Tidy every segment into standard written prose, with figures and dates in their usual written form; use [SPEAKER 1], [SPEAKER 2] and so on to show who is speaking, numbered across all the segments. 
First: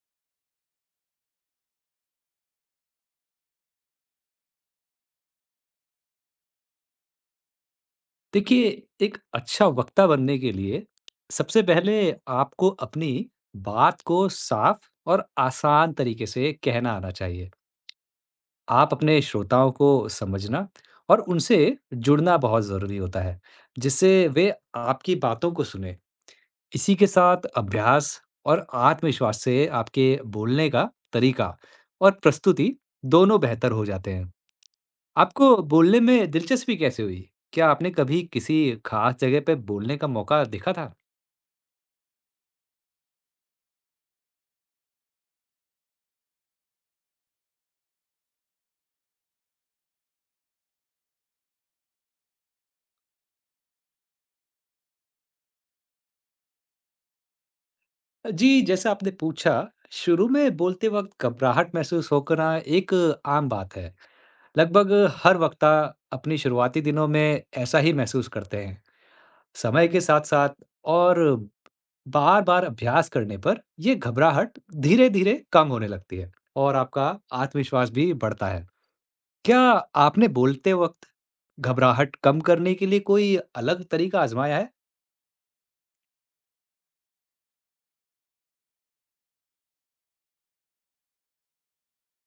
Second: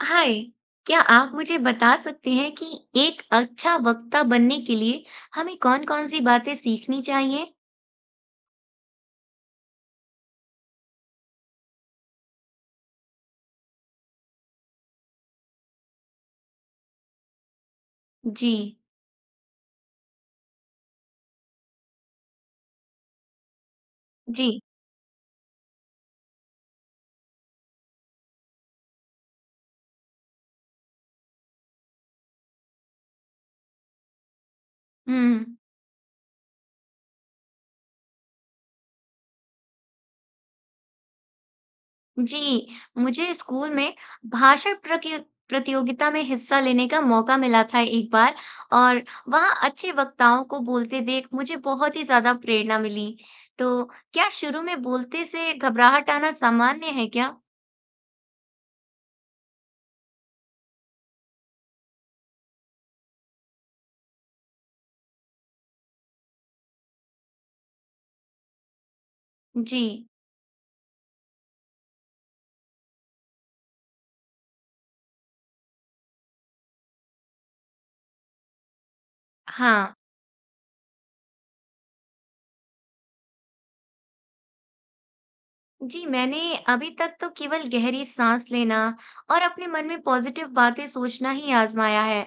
[SPEAKER 1] हाय। क्या आप मुझे बता सकते हैं कि एक अच्छा वक्ता बनने के लिए हमें कौन-कौन सी बातें सीखनी चाहिए।
[SPEAKER 2] देखिए, एक अच्छा वक्ता बनने के लिए सबसे पहले आपको अपनी बात को साफ और आसान तरीके से कहना आना चाहिए।
[SPEAKER 1] जी।
[SPEAKER 2] आप अपने श्रोताओं को समझना और उनसे जुड़ना बहुत ज़रूरी होता है, जिससे
[SPEAKER 1] जी।
[SPEAKER 2] वे आपकी बातों को सुनें। इसी के साथ अभ्यास और आत्मविश्वास से आपके बोलने का तरीका और प्रस्तुति दोनों बेहतर हो जाते हैं।
[SPEAKER 1] हम्म।
[SPEAKER 2] आपको बोलने में दिलचस्पी कैसे हुई? क्या आपने कभी किसी खास जगह पे बोलने का मौका देखा था?
[SPEAKER 1] जी, मुझे स्कूल में भाषण प्रतियोगिता में हिस्सा लेने का मौका मिला था एक बार। और वहाँ अच्छे वक्ताओं को बोलते देख मुझे बहुत ही ज्यादा प्रेरणा मिली। तो क्या शुरू में बोलते से घबराहट आना सामान्य है क्या।
[SPEAKER 2] जी, जैसा आपने पूछा, शुरू में बोलते वक़्त घबराहट महसूस हो करना एक आम बात है। लगभग हर वक्ता अपनी शुरुआती दिनों में ऐसा ही महसूस करते हैं।
[SPEAKER 1] जी।
[SPEAKER 2] समय के साथ-साथ और बार-बार अभ्यास करने पर ये घबराहट धीरे-धीरे कम होने लगती है और आपका आत्मविश्वास भी बढ़ता है। क्या
[SPEAKER 1] हाँ।
[SPEAKER 2] आपने बोलते वक़्त घबराहट कम करने के लिए कोई अलग तरीका आज़माया है?
[SPEAKER 1] जी, मैंने अभी तक तो केवल गहरी साँस लेना और अपने मन में पॉजिटिव बातें सोचना ही आज़माया है।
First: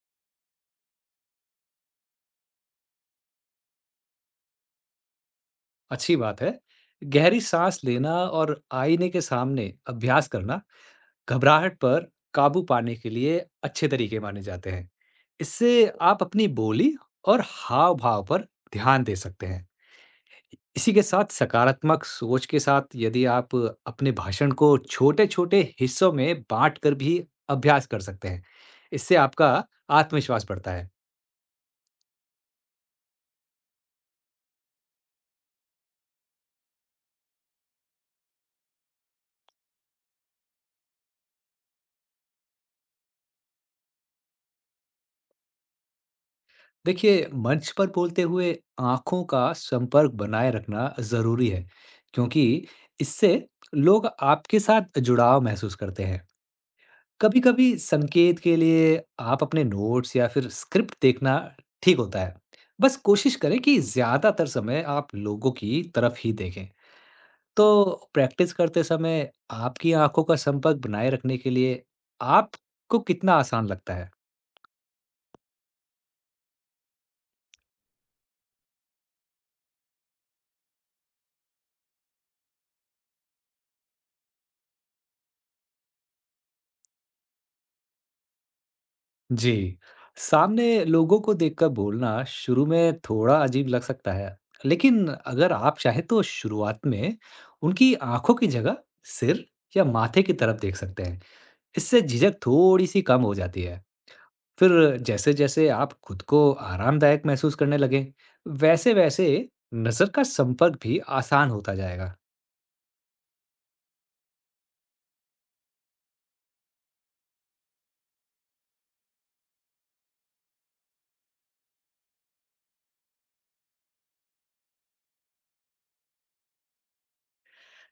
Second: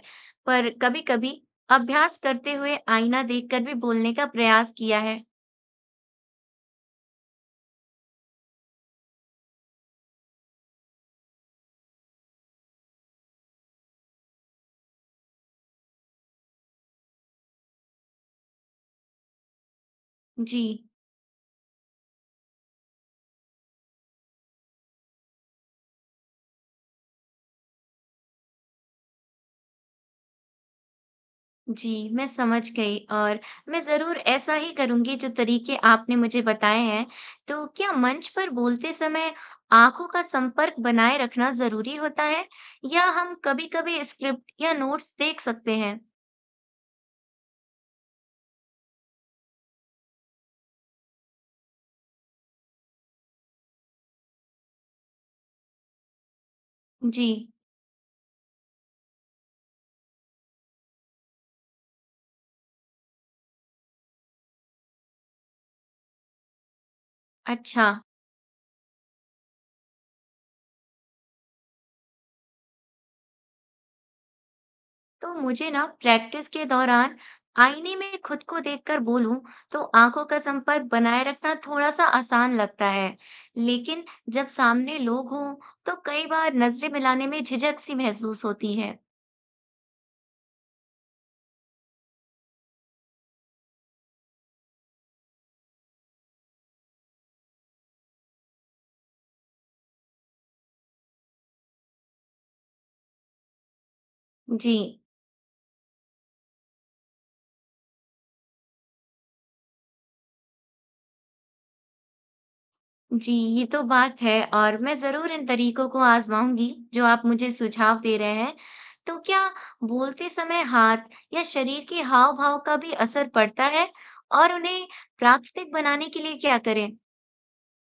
[SPEAKER 1] पर कभी-कभी अभ्यास करते हुए आईना देखकर भी बोलने का प्रयास किया है।
[SPEAKER 2] अच्छी बात है। गहरी साँस लेना और आईने के सामने अभ्यास करना घबराहट पर काबू पाने के लिए अच्छे तरीके माने जाते हैं। इससे आप अपनी बोली और हाव-भाव पर ध्यान दे सकते हैं।
[SPEAKER 1] जी।
[SPEAKER 2] इसी के साथ सकारात्मक सोच के साथ यदि आप अपने भाषण को छोटे-छोटे हिस्सों में बाँट कर भी अभ्यास कर सकते हैं। इससे आपका आत्मविश्वास बढ़ता है।
[SPEAKER 1] जी, मैं समझ गई। और मैं ज़रूर ऐसा ही करूँगी जो तरीके आपने मुझे बताए हैं। तो क्या मंच पर बोलते समय आँखों का संपर्क बनाए रखना ज़रूरी होता है या हम कभी-कभी स्क्रिप्ट या नोट्स देख सकते हैं?
[SPEAKER 2] देखिए, मंच पर बोलते हुए आंखों का संपर्क बनाए रखना जरूरी है क्योंकि इससे लोग आपके साथ जुड़ाव महसूस करते हैं।
[SPEAKER 1] जी।
[SPEAKER 2] कभी-कभी संकेत के लिए आप अपने नोट्स या फिर स्क्रिप्ट देखना ठीक होता है। बस कोशिश करें कि ज्यादातर समय आप लोगों की तरफ ही देखें। तो
[SPEAKER 1] अच्छा।
[SPEAKER 2] प्रैक्टिस करते समय आपकी आंखों का संपर्क बनाए रखने के लिए आपको कितना आसान लगता है?
[SPEAKER 1] तो मुझे ना प्रैक्टिस के दौरान आईने में खुद को देखकर बोलूं तो आंखों का संपर्क बनाए रखना थोड़ा सा आसान लगता है। लेकिन जब सामने लोग हों तो कई बार नजरें मिलाने में झिझक सी महसूस होती है।
[SPEAKER 2] जी, सामने लोगों को देखकर बोलना शुरू में थोड़ा अजीब लग सकता है, लेकिन अगर आप चाहें तो शुरुआत में उनकी आंखों की जगह सिर या माथे की तरफ देख सकते हैं। इससे झिझक थोड़ी सी कम हो जाती है। फिर
[SPEAKER 1] जी।
[SPEAKER 2] जैसे-जैसे आप खुद को आरामदायक महसूस करने लगें, वैसे-वैसे नज़र का संपर्क भी आसान होता जाएगा।
[SPEAKER 1] जी, ये तो बात है और मैं जरूर इन तरीकों को आजमाऊंगी जो आप मुझे सुझाव दे रहे हैं। तो क्या बोलते समय हाथ या शरीर के हाव भाव का भी असर पड़ता है और उन्हें प्राकृतिक बनाने के लिए क्या करें।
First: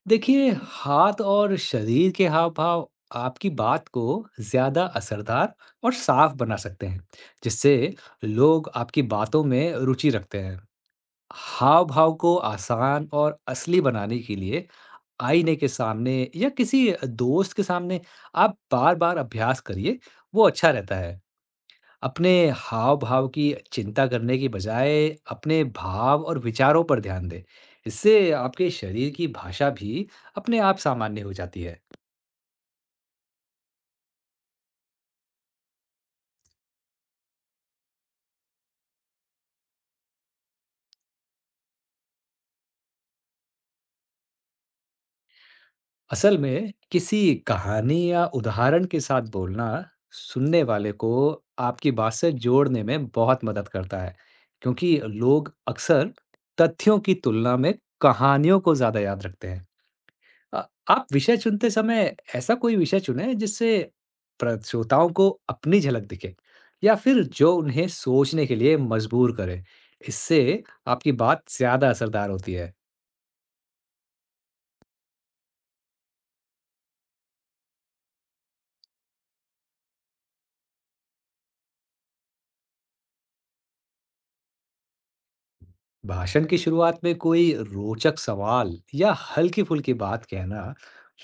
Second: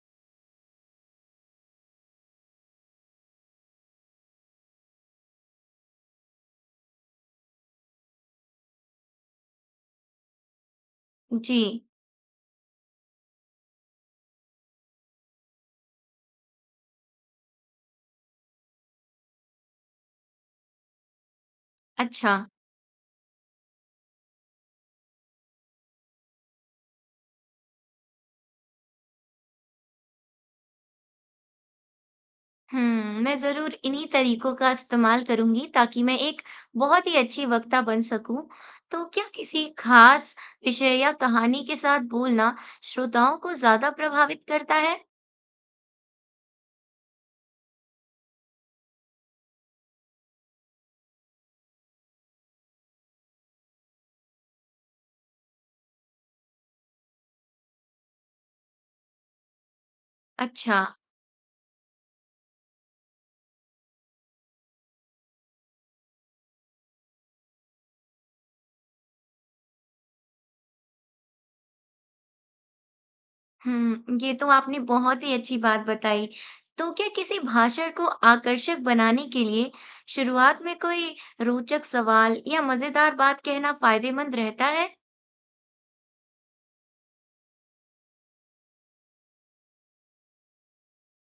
[SPEAKER 2] देखिए, हाथ और शरीर के हाव भाव आपकी बात को ज्यादा असरदार और साफ बना सकते हैं, जिससे लोग आपकी बातों में रुचि रखते हैं।
[SPEAKER 1] जी।
[SPEAKER 2] हाव भाव को आसान और असली बनाने के लिए आईने के सामने या किसी दोस्त के सामने आप बार बार अभ्यास करिए, वो अच्छा रहता है। अपने
[SPEAKER 1] अच्छा।
[SPEAKER 2] हाव-भाव की चिंता करने की बजाय अपने भाव और विचारों पर ध्यान दें। इससे आपके शरीर की भाषा भी अपने आप सामान्य हो जाती है।
[SPEAKER 1] हुँ, मैं ज़रूर इन्हीं तरीकों का इस्तेमाल करूँगी ताकि मैं एक बहुत ही अच्छी वक्ता बन सकूँ। तो क्या किसी ख़ास विषय या कहानी के साथ बोलना श्रोताओं को ज़्यादा प्रभावित करता है?
[SPEAKER 2] असल में किसी कहानी या उदाहरण के साथ बोलना सुनने वाले को आपकी बात से जोड़ने में बहुत मदद करता है, क्योंकि लोग अक्सर तथ्यों की तुलना में कहानियों को ज़्यादा याद रखते हैं। अ,
[SPEAKER 1] अच्छा।
[SPEAKER 2] आप विषय चुनते समय ऐसा कोई विषय चुनें जिससे प्र श्रोताओं को अपनी झलक दिखे या फिर जो उन्हें सोचने के लिए मजबूर करे। इससे आपकी बात ज़्यादा असरदार होती है।
[SPEAKER 1] हुँ, ये तो आपने बहुत ही अच्छी बात बताई। तो क्या किसी भाषण को आकर्षक बनाने के लिए शुरुआत में कोई रोचक सवाल या मज़ेदार बात कहना फ़ायदेमंद रहता है?
[SPEAKER 2] भाषण की शुरुआत में कोई रोचक सवाल या हल्की-फुल्की बात कहना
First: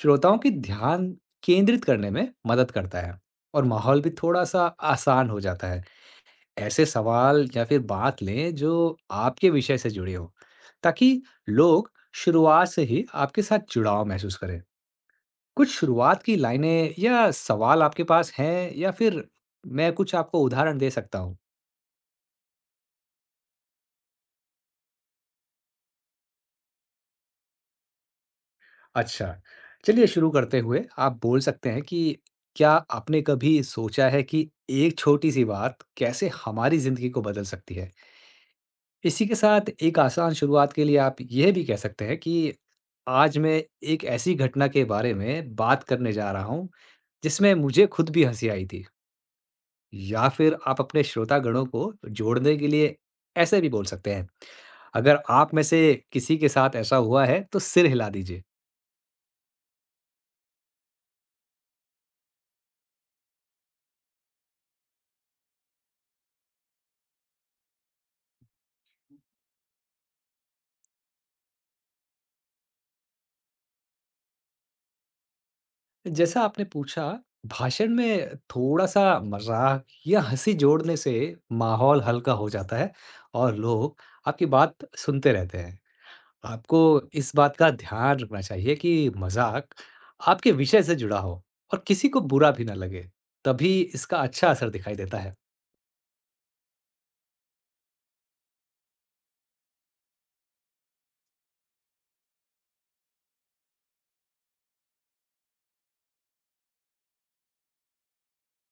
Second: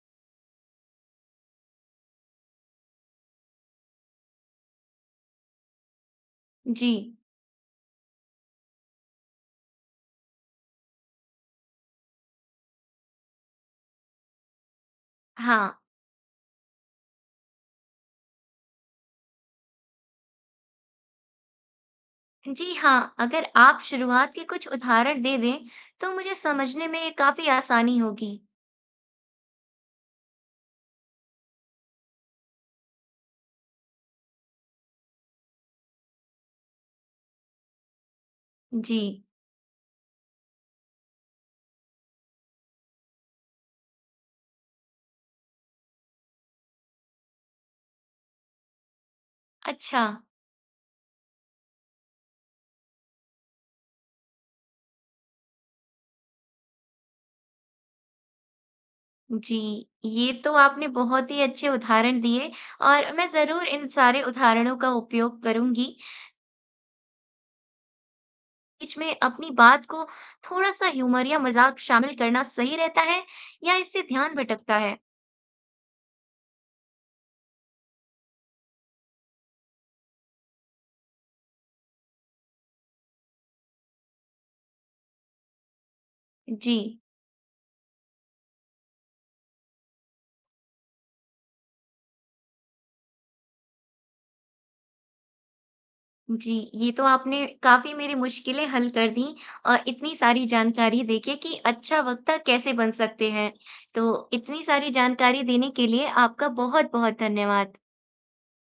[SPEAKER 2] श्रोताओं की ध्यान केंद्रित करने में मदद करता है और माहौल भी थोड़ा-सा आसान हो जाता है। ऐसे
[SPEAKER 1] जी।
[SPEAKER 2] सवाल या फिर बात लें जो आपके विषय से जुड़े हो, ताकि लोग शुरुआत से ही आपके साथ जुड़ाव महसूस करें। कुछ
[SPEAKER 1] हाँ।
[SPEAKER 2] शुरुआत की लाइनें या सवाल आपके पास हैं, या फिर मैं कुछ आपको उदाहरण दे सकता हूँ?
[SPEAKER 1] जी हाँ, अगर आप शुरुआत के कुछ उदाहरण दे दें, तो मुझे समझने में काफी आसानी होगी।
[SPEAKER 2] अच्छा, चलिए शुरू करते हुए आप बोल सकते हैं कि क्या आपने कभी सोचा है कि एक छोटी सी बात कैसे हमारी जिंदगी को बदल सकती है।
[SPEAKER 1] जी।
[SPEAKER 2] इसी के साथ एक आसान शुरुआत के लिए आप यह भी कह सकते हैं कि आज मैं एक ऐसी घटना के बारे में बात करने जा रहा हूँ जिसमें मुझे खुद भी हंसी आई थी।
[SPEAKER 1] अच्छा।
[SPEAKER 2] या फिर आप अपने श्रोतागणों को जोड़ने के लिए ऐसे भी बोल सकते हैं, अगर आप में से किसी के साथ ऐसा हुआ है तो सिर हिला दीजिए।
[SPEAKER 1] जी, ये तो आपने बहुत ही अच्छे उदाहरण दिए और मैं जरूर इन सारे उदाहरणों का उपयोग करूंगी। बीच में अपनी बात को थोड़ा सा ह्यूमर या मजाक शामिल करना सही रहता है या इससे ध्यान भटकता है?
[SPEAKER 2] जैसा आपने पूछा, भाषण में थोड़ा सा मजाक या हंसी जोड़ने से माहौल हल्का हो जाता है और लोग आपकी बात सुनते रहते हैं।
[SPEAKER 1] जी।
[SPEAKER 2] आपको इस बात का ध्यान रखना चाहिए कि मज़ाक आपके विषय से जुड़ा हो और किसी को बुरा भी ना लगे, तभी इसका अच्छा असर दिखाई देता है।
[SPEAKER 1] जी, ये तो आपने काफ़ी मेरी मुश्किलें हल कर दी। इतनी सारी जानकारी देके कि अच्छा वक्ता कैसे बन सकते हैं। तो इतनी सारी जानकारी देने के लिए आपका बहुत-बहुत धन्यवाद।